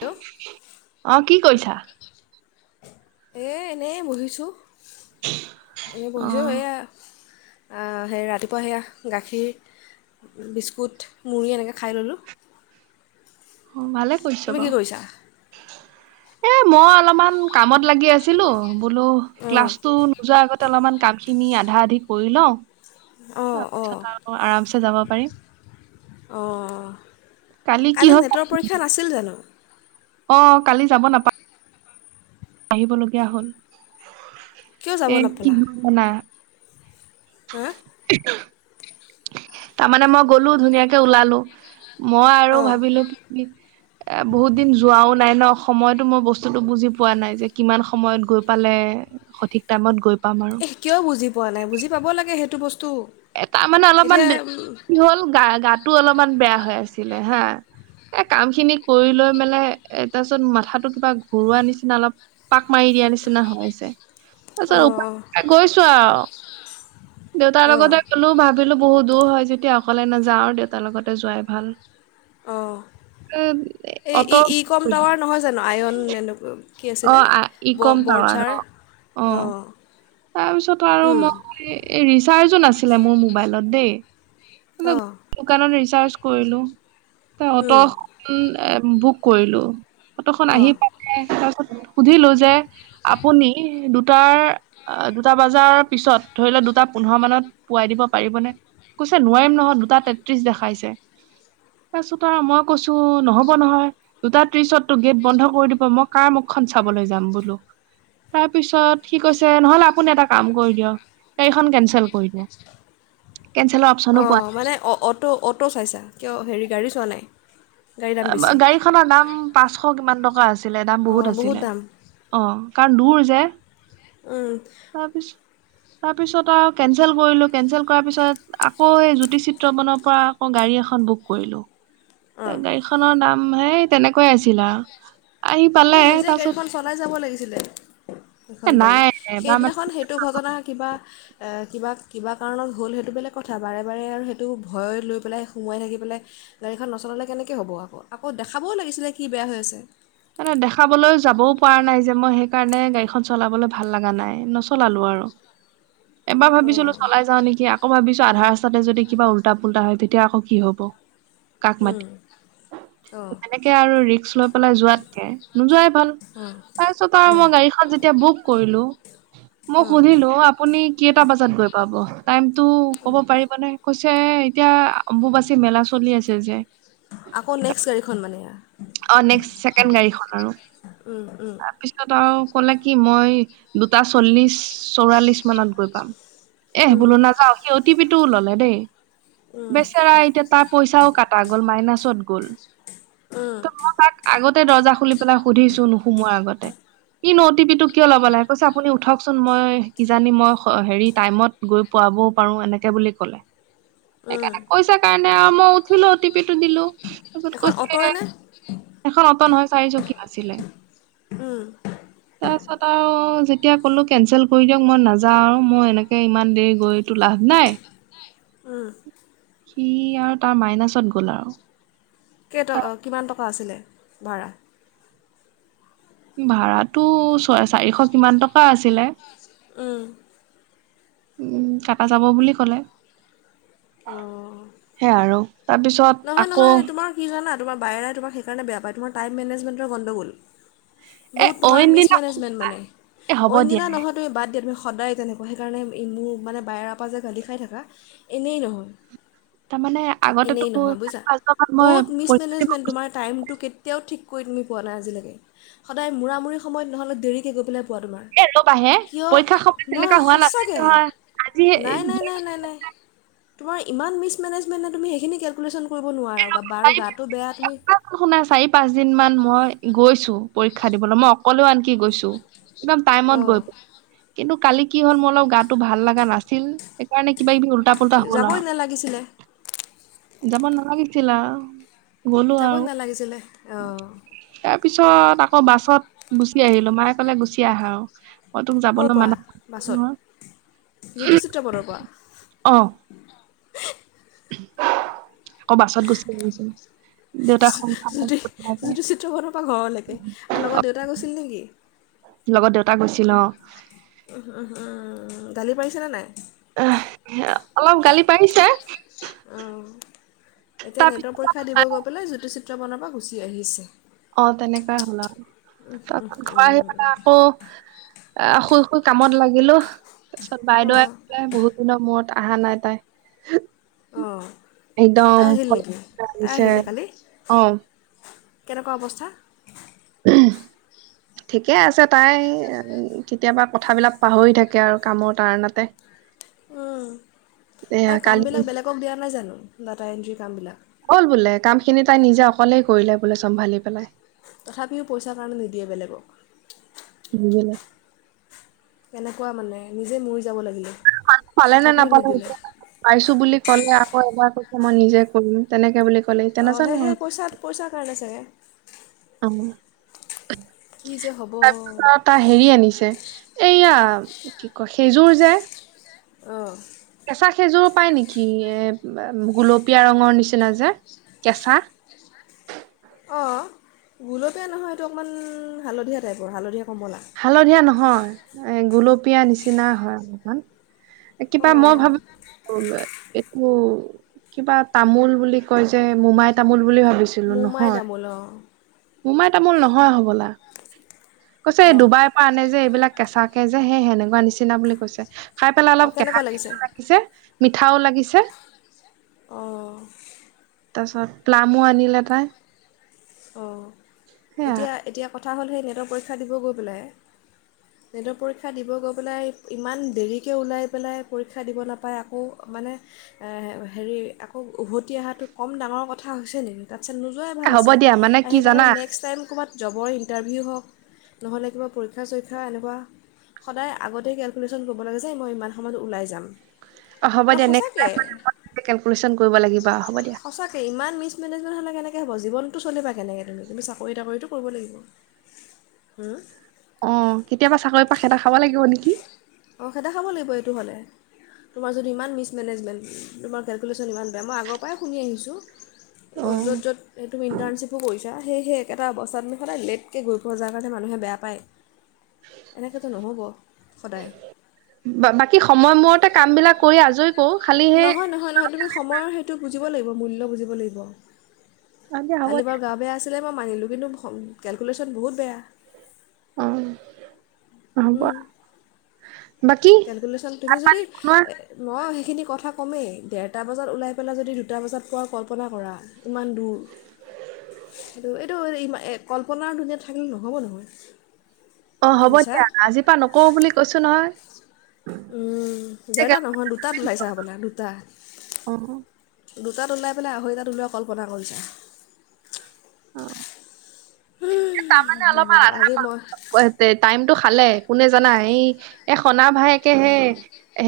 Hello অ', কি কৰিছা? এ এনেই বহিছোঁ এনে অ বহিছোঁ এয়া সেই ৰাতিপুৱা সেয়া গাখীৰ বিস্কুট মুড়ি এনেকৈ খাই ল'লোঁ। অ', ভালে কৰিছ তুমি কি বাৰু। কৰিছা এ মই অলপমান কামত লাগি আছি ছিলো বোলো অঁ ক্লাছো নোযোৱা আগতে অলপমান কামখিনি আধা আধি কৰি লওঁ। অঁ অঁ ত, আৰামছে যাব পাৰিম। অ, কি কালি হ'ল নেটৰ পৰীক্ষা নাছিল জানো। অ, কালি যাব নাপা আহিবলগীয়া হ'ল। কিয় যাব এ কি নাপেলা, হ'ল জানা হা। [inaudible] তাৰমানানে মই গলো ধুনীয়াকে ওলালো মই আৰু অঁ ভাবিলো কি এ বহুত দিন যোৱাও নাই ন সময়তো মই বস্তুতটো বুজি পোৱা নাই যে কিমান সময়ত গৈ পালে। সঠিক টাইমত গৈ পাম আৰু। এই কিয় বুজি পোৱা নাই, বুজি পাব লাগে সেইটো বস্তু। এ তাৰমানে এতিয়া অলপমান বে কি হ'ল, গা-গাটো অলপমান বেয়া হৈ আছিলে হা। এ কাম খিনি কৰি লৈ মেলাই এ তাৰপিছত মাথাটো কিবা ঘূৰা নিচিনা অলপ পাক মাৰি দিয়া নিচিনা হৈ যায়, তাৰপিছত অঁ উপাই অঁ নাই গৈছো আৰু। দেউতাৰ অঁ লগতে বোলো ভাবিলো বহু দূৰ হয় যেতিয়া, অকলে নাযাওঁ আৰু দেউতাৰ লগতে যোৱাই ভাল। অঁ [inaudible] এই, ই, ই কম টাৱাৰ নহয় জানো, আয়ন এনেকুৱা কি অ আছিলে আ- ই কম টাৱাৰ ব-বৰঝাৰ অ অ, তাৰপিছত আৰু মই এই ৰিচাৰ্জো নাছিলে মোৰ মোবাইলত দেই। অ, দোকানত ৰিচাৰ্জ কৰিলো, অটো উম খন বুক কৰিলো। অটোখন আহি অঁ পালে, তাৰপিছত সুধিলো যে আপুনি দুটাৰ অ, দুটা বজাৰ পিছত ধৰি লও দুটা পোন্ধৰ মানত পোৱাই দিব পাৰিবনে? এ নোৱাৰিম নহয় দুটা তেত্ৰিশ দেখাইছে, তাৰপিছত আৰু মই কৈছো নহ'ব নহয়। দুটা ত্ৰিশতটো গেট বন্ধ কৰি দিব। মই কাৰ মুখখন চাবলৈ যাম বোলো। তাৰপিছত সি কৈছে নহ'লে আপুনি এটা কাম কৰি দিয়ক গাড়ীখন কেনচেল কৰি দিয়ক, কেলচেলৰ অপ অ, মানে অ-অটো, অটো চাইছা, কিয় হেৰি গাড়ী চোৱা নাই। গাড়ী দাম আ-বা বেছি গাড়ীখনৰ দাম পাঁচশ কিমান টকা আছিলে, দাম বহুত অঁ আছিলে। দাম অ, কাৰণ দূৰ যে। উম, তাৰপিছত, তাৰ পিছত আৰু কেনচেল কৰিলো, কেনচেল কৰাৰ পিছত আকৌ এই জ্যোতি চিত্ৰবনৰ পৰা আকৌ গাড়ী এখন বুক কৰিলো। অঁ তাৰ গাড়ীখনৰ নাম হেই তেনেকুৱাই আছিল আৰু। আহি পালে তেওঁ নিজে তাৰপিছত গাড়ীখন চলাই যাব লাগিছিলে। এ সেইখন গাড়ী, নাই এবাৰ মানে সেইদিনাখন সেইটো ঘটনা কিবা এহ কিবা, কিবা কাৰণত হ'ল সেইটো বেলেগ কথা, বাৰে বাৰে আৰু সেইটো ভয় লৈ পেলাই সোমোৱাই থাকি পেলাই গাড়ীখন নচলালে কেনেকে হ'ব আকৌ, আকৌ দেখাব ও লাগিছিলে কি বেয়া হৈ আছে। মানে দেখাবলৈ যাবও পৰা নাই যে, মই সেই কাৰণে গাড়ীখন চলাবলৈ ভাল লগা নাই, নচলালো আৰু। এবাৰ ভাবিছিলো অঁ চলাই যাও নেকি, আকৌ ভাবিছো আধা ৰাস্তাতে যদি কিবা উল্টা-পুল্টা হয় তেতিয়া, আকৌ কি হ'ব। কাক অঁ মাতি অঁ তেনেকে আৰু ৰিস্ক লৈ পেলাই যোৱাতকে নোযোৱাই ভাল অঁ তাৰপিছত আৰু অঁ মই গাড়ীখন যেতিয়া বুক কৰিলো। মোক অঁ সুধিলো আপুনি কেইটা বজাত গৈ পাব, টাইমতটো ক'ব পাৰিব নে? কৈছে এতিয়া অম্বুবাচী মেলা চলি আছে, যে। আকৌ নেক্সট গাড়ীখন মানে। অ, নেক্স ছেকেণ্ড গাড়ীখন আৰু। উম, উম। তাৰপিছত আৰু ক'লে কি মই দুটা চল্লিশ চৌৰাল্লিশ মানত গৈ পাম। এহ উম, বোলো নাযাও, সি অ, টি পি টোও ল'লে দেই। উম, বেচেৰা এতিয়া তাৰ পইচাও কটা গ'ল, মাইনাছত গ'ল। উম, ত মই তাক আগতে দৰ্জা খুলি পেলাই সুধিছো, নোসুমোৱাৰ আগতে। ই নো অ টি পি টো কিয় ল'ব লাগে, কৈছে আপুনি উঠকচোন মই কি জানি মই স' হেৰি টাইমত গৈ পোৱাবও পাৰো এনেকে বুলি ক'লে। উম। সেইকাৰণে কৈছে কাৰণে আৰু মই উঠিলো অটিপি টো দিলো, তাৰপিছত এখন কৈছে অ'টয়নে? এখন অটো নহয়, চাৰিচকীয়া আছিলে। উম। তাৰপিছত আৰু যেতিয়া ক'লো কেনচেল কৰি দিয়ক, মই নাযাওঁ আৰু মই এনেকে ইমান দেৰি গৈ লাভ নাই, উম। সি আৰু তাৰ মাইনাছত গ'ল আৰু। কেইট কিমান টকা আছিলে ভাড়া ভা়াতো ছয় চাৰিশ কিমান টকা আছিলে উম উম কাটা যাব বুলি ক'লে অঁ। সে আৰু তাৰপিছত নহয় আকৌ নহয় তোমাৰ কি জানা তোমাৰ বায়েৰাই তোমাক সেইকাৰেয়া পায় তোমাৰ টাইম মেনেজমেণ্টৰ গণ্ডগোল এ বুত অইন দিনা এ হ'ব মে দিয়া মান ন তে বাদ দিয়া তুমি সদায় তেনেকুৱা সেইকাৰণে মোৰ মানে বাইেৰাৰ পৰা যে গালি খাই থাকা এনেই নহয় তাৰমানে আগতেতো চাৰি যা পাঁচবাৰ মান মই বহুত পৰীক্ষা দিব গৈছো মিছমেনেজমেণ্ট তোমাৰ ম ময় নৈ োৱা তোমাৰ এ ৰ'বাহে কিয় পৰীক্ষা সময়ত নহয় তেনেকুৱা হোৱা নাছিল সচাকৈ নহয় আজি এই দুই তমাৰ ইমান মিে ন কৰিব নোৱাৰা বাৰ চাৰি গটো বেয়া তুমি পাঁচটা শুনা চাৰি পাঁচ দিন মান মই গৈছো পৰীক্ষা দিবলৈ মই অকলেও আনকি গৈছো একদম টাইমত অঁ গৈ প কিন্তু কালি কি হ'ল মোৰ অলপ গাটো ভাল লগা নাছিল সেইকাৰণে কিবা কিবি টা পলটা হলা যাবই নালাগিছিলে যামন নালাগিছিলা গলো যাবই আৰু নালাগিছিলে অঁ তাৰ পিছত আকৌ বাছত গুচি আহিলো মায়ে কলে গুচি আহা আৰু মই তোক ক'ৰ যাবলৈ পৰা মানছিল বাছত নহয় জ্যোতি চিত্ৰপথৰ পৰা অ আকৌ বাছত গুচি আহ জ্যোতি জ্যোতি চিত্ৰ বনৰ পৰাা ঘৰলৈকে আৰু লগত দেউতা গৈছিল নেকি লগত দেউতা গৈছিল অ উ উম উমম গালি পাৰিছে নে নাই আহ অলপ গালি পাৰিছে অঁ এতিয়া নেটৰ তাৰপিছত পৰীক্ষা আৰু দিব নাই। গৈ পেলাই জ্যোতি চিত্ৰ বনৰ পৰা গুচি আহিছে অ তেনেকুৱাই হ'ল আৰু উম, তাৰপিছত ঘৰ আহি উম। পাই আকৌ অ শুই শুই কামত লাগিলো তাৰ পিছত বাইদেউ অঁ আহিলে বহুত দিনৰ মূৰত অা নাই তাই অঁ একদম তাই ভ আহিল নেকি তাই লাগিছে আহিলে কালি অ কেনেকুৱা অৱস্থা উ ঠিকে আছে তাই কেতিয়াবা কথাবিলাক পাহৰি থাকে আৰু কামৰ তাৰণাতে উম। এয়া তাই কালি কামবিলাক বেলেগক দিয়া নাই জানো ডাটা এণ্ট্ৰি কামবিলাক হ'ল বোলে কাম খিনি তাই নিজে অকলেই কৰিলে বোলে চম্ভালি পেলাই তথাপিও পইচাৰ কাৰণে নিদিয়ে বেলেগক বুজা কেনেকুৱা মানে নিজে মৰি যাব লাগে ান পালে নে নাপালে এতিয়া পাইছো বুলি ক'লে আকৌ এবাৰ কৈছে মই নিজে কৰিম তেনেকে বুলি ক'লেতিয়া নাজানো আৰু পইছা কাৰণে ছাগে। অ, কি যে হ'ব তাৰপিছত তাৰ হেৰি আনিছে এইয়া কি কয় সেইযোৰ যে, আহ, কেঁচা সেইজোৰ পায় নেকি? এ গুলপীয়া ৰঙৰ নিচিনা যে, কেঁচা,, অ, গোলতে নহয় এইটো অকণমান হালধীয়া টাইপৰ হালধীয়া কমলা। হালধীয়া নহয় এই গলপীয়া নিচিনা হয় অলপমান। কিবা মই অঁ ভাবো এইটো কিবা তামোল বুলি কৈ যে মোমাই তামোল বুলি ভাব কৈছিলো মোমাই নহয় তামোল অঁ মোমাই তামোল নহয় হবলা। কৈছে অঁ ডুবাইৰ পৰা আনে যে এইবিলাক কেঁচাকে যে সেই সেনেকুৱা নিচিনা বুলি কৈছে। খাই পেলাই অঁ অলপ কেনেকুৱা কেহা-কেহাও লাগিছে মিঠাও লাগিছে। অঁ তাৰপিছত প্লামো আনিলে তাই। অ, সেয়া এতিয়া-এতিয়া কথা হ'ল সেই নেটৰ পৰীক্ষা দিব গৈ পেলাই, [inaudible] নেটৰ পৰীক্ষা দিব গৈ পেলাই ইমান দেৰিকৈ ওলাই পেলাই পৰীক্ষা দিব নাপায় আকৌ মানে এ, হেৰি আকৌ উভতি আহাটো কম ডাঙৰ কথা হৈছে নেকি? তাৰপিছত নোযোৱাই ভাল হ'ব আছিলে দিয়া মানে আৰু কি জানা সেইকাৰণে নেক্সট নেক্সট টাইম ক'ৰবাত জবৰ ইণ্টাৰভিউ হওক নহ'লে কিবা পৰীক্ষা-চৰীক্ষা এনেকুৱা, সদায় আগতে কেলকুলেশ্যন কৰিব লাগে যে মই ইমান সময়ত ওলাই যাম। অ হ'ব ন দিয়া নেক্সট সচাকে, টাইম কেলকুলেশ্যন কৰিব লাগিব হ'ব দিয়া সচাকে ইমান মিছ মেনেজমেণ্ট হ'লে কেনেকৈ হব জীৱনটো চলিবা কেনে তুমি? আমি চাকৰি-তাকৰিটো কৰিব লাগিব। উম, অ, কেতিয়াবা চাকৰি পা খেদা খাব লাগিব নেকি। অ, খেদা খাব লাগিব এইটো হ'লে। তোমাৰ যদি ইমান মিছমেনেজমেণ্ট তোমাৰ কেলকুলেশ্যন ইমান বেয়া মই আগৰ পৰাই শুনি আহিছোঁ। অ য'ত-য'ত সেই তুমি ইণ্টাৰ্ণশ্বিপো কৰিছা সেইহে এটা অৱস্থাত আমি সদায় লেটকে গৈ পোৱা যোৱাৰ কাৰণে মানুহে বেয়া পায়। এনেকৈতো নহ'ব সদায়। বা বাকী সময়মতে কাম বিলাক কৰি আজৰি কৰো খালিহে নহয়-নহয় তুমি সময়ৰ বুজিব লাগিব মূল্য বুজিব লাগিব। দিয়া হ'ব কালি দিয়া পৰা গা বেয়া আছে আছিলে মই মানিলোঁ কিন্তু কেলকুলেশ্যন বহুত বেয়া। অ, হব। বাকী কেলকুলেশ্যন তুমি যদি তোমাৰ নই সেইখিনি কথা ক'মেই ডেৰটা বজাত ওলাই পেলাই যদি দুটা বজাত পোৱাৰ কল্পনা কৰা। ইমান দূৰ। সেইটো এইটো কল্পনাৰ দুনীয়া থাকিলে নহ'ব নহয়। অ, হ'ব বুজিছা দিয়া আজিৰ পৰা নকওঁ বুলি কৈছোঁ নহয়। উম, ডেৰটা নহয় দুটা উলাইচা [inaudible] দুুটাত। অ দুটাত ওলাই পেলাই আঢ়ৈটাত ওলোৱা কল্পনা কৰিছা। অ, তাৰমানে অলপমান নহ'ব আধা আজি মই পাম টাইমটো খালে কোনে জানা এই এ সনা ভায়েকে হে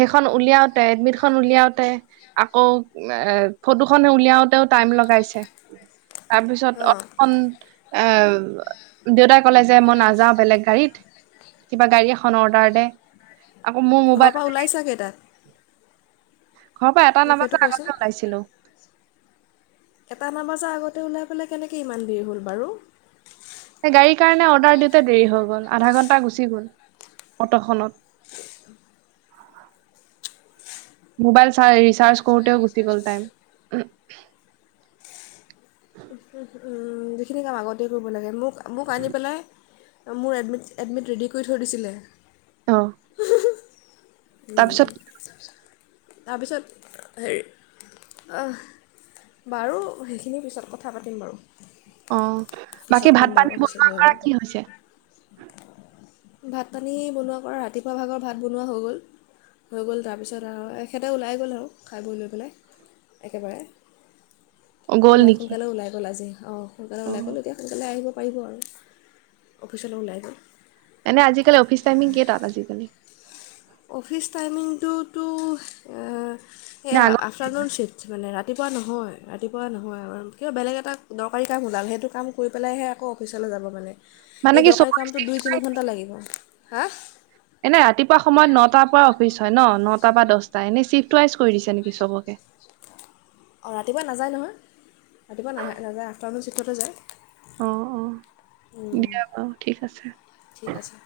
সেইখন উলিয়াওতে এডমিটখন উলিয়াওতে, আকৌ এ, ফটো খনে উলিয়াওতেও টাইম লগাইছে। তাৰপিছত অঁ অত' খন এ, দেউতাই ক'লে যে মই নাযাওঁ বেলেগ গাড়ীত কিবা গাড়ী এখন অৰ্ডাৰ দে। আকৌ মোৰ মোবাইল তই ওলাইছা কেইটাত? ঘৰৰ পৰা এটা মোক সেইটো নাবাজাৰ কোৱাচোন আগতে ওলাইছিলোঁ। এটা না বজাৰ আগতে ওলাই পেলাই কেনেকৈ ইমান দেৰি হ'ল বাৰু? গাড়ীৰ কাৰণে অৰ্ডাৰ দিওঁতে দেৰি হৈ গ'ল আধা ঘণ্টা গুচি গ'ল অটোখনত। [inaudible] মোবাইল চাই ৰিচাৰ্জ কৰোতে গুচি গ'ল টাইমটো। উম', যিখিনি কাম আগতে কৰিব লাগে মোক-মোক আনি পেলাই মোৰ এডমিট-এডমিট ৰেডি কৰি থৈ দিছিলে। অ'। তাৰপিছত তাৰপিছত হেৰি অ'। বাৰু, সেইখিনিৰ পিছত কথা পাতিম বাৰু। অ বাকী পিছত ভাত ক'ম পানী বাৰু পিছত বনোৱা কৰা কি [unintelligible] হৈছে ভাত পানী বনোৱা কৰা ৰাতিপুৱা ভাগৰ ভাত বনোৱা হৈ গ'ল। হৈ গ'ল তাৰপিছত আৰু এখেতে ওলাই গ'ল আৰু খাই বৈ পেলাই। একেবাৰে অ গ'ল ওলাল- নেকি সোনকালে ওলাই গ'ল আজি, অ'। সোনকালে অ ওলাই গ'ল এতিয়া সোনকালে আহিব পাৰিব আৰু অফিচলৈ ওলাই গ'ল। এনে আজিকালি অফিচ টাইমিং কেইতাত আজিকালি অফিচ টাইমিংটোতো নে সেয়া আগত আফটাৰনোন চিট। মানে ৰাতিপুৱা নহয়, ৰাতিপুৱা নহয় কিবা বেলেগ এটা দৰকাৰী কাম ওলাল সেইটো কাম ফুৰি পেলাইহে আকৌ অফিচলৈ যাব মানে মানে এই কি দৰকাৰী চবৰে কামটো চিফ্ট দুই তিনি ৱাইজ ঘণ্টা লাগিব, হা এনে ৰাতিপুৱা সময়ত নটাৰ পৰা অফিচ হয় ন নটাৰ পৰা দহটা এনেই চিফ্ট ৱাইজ কৰি দিছে নেকি চবকে? অ', ৰাতিপুৱা নাযায় নহয় ৰাতিপুৱা না- নাযায় আফটাৰনোন চিফ্টতে যায়। অ', অ' হুম দিয়া বাৰু ঠিক আছে। ঠিক আছে।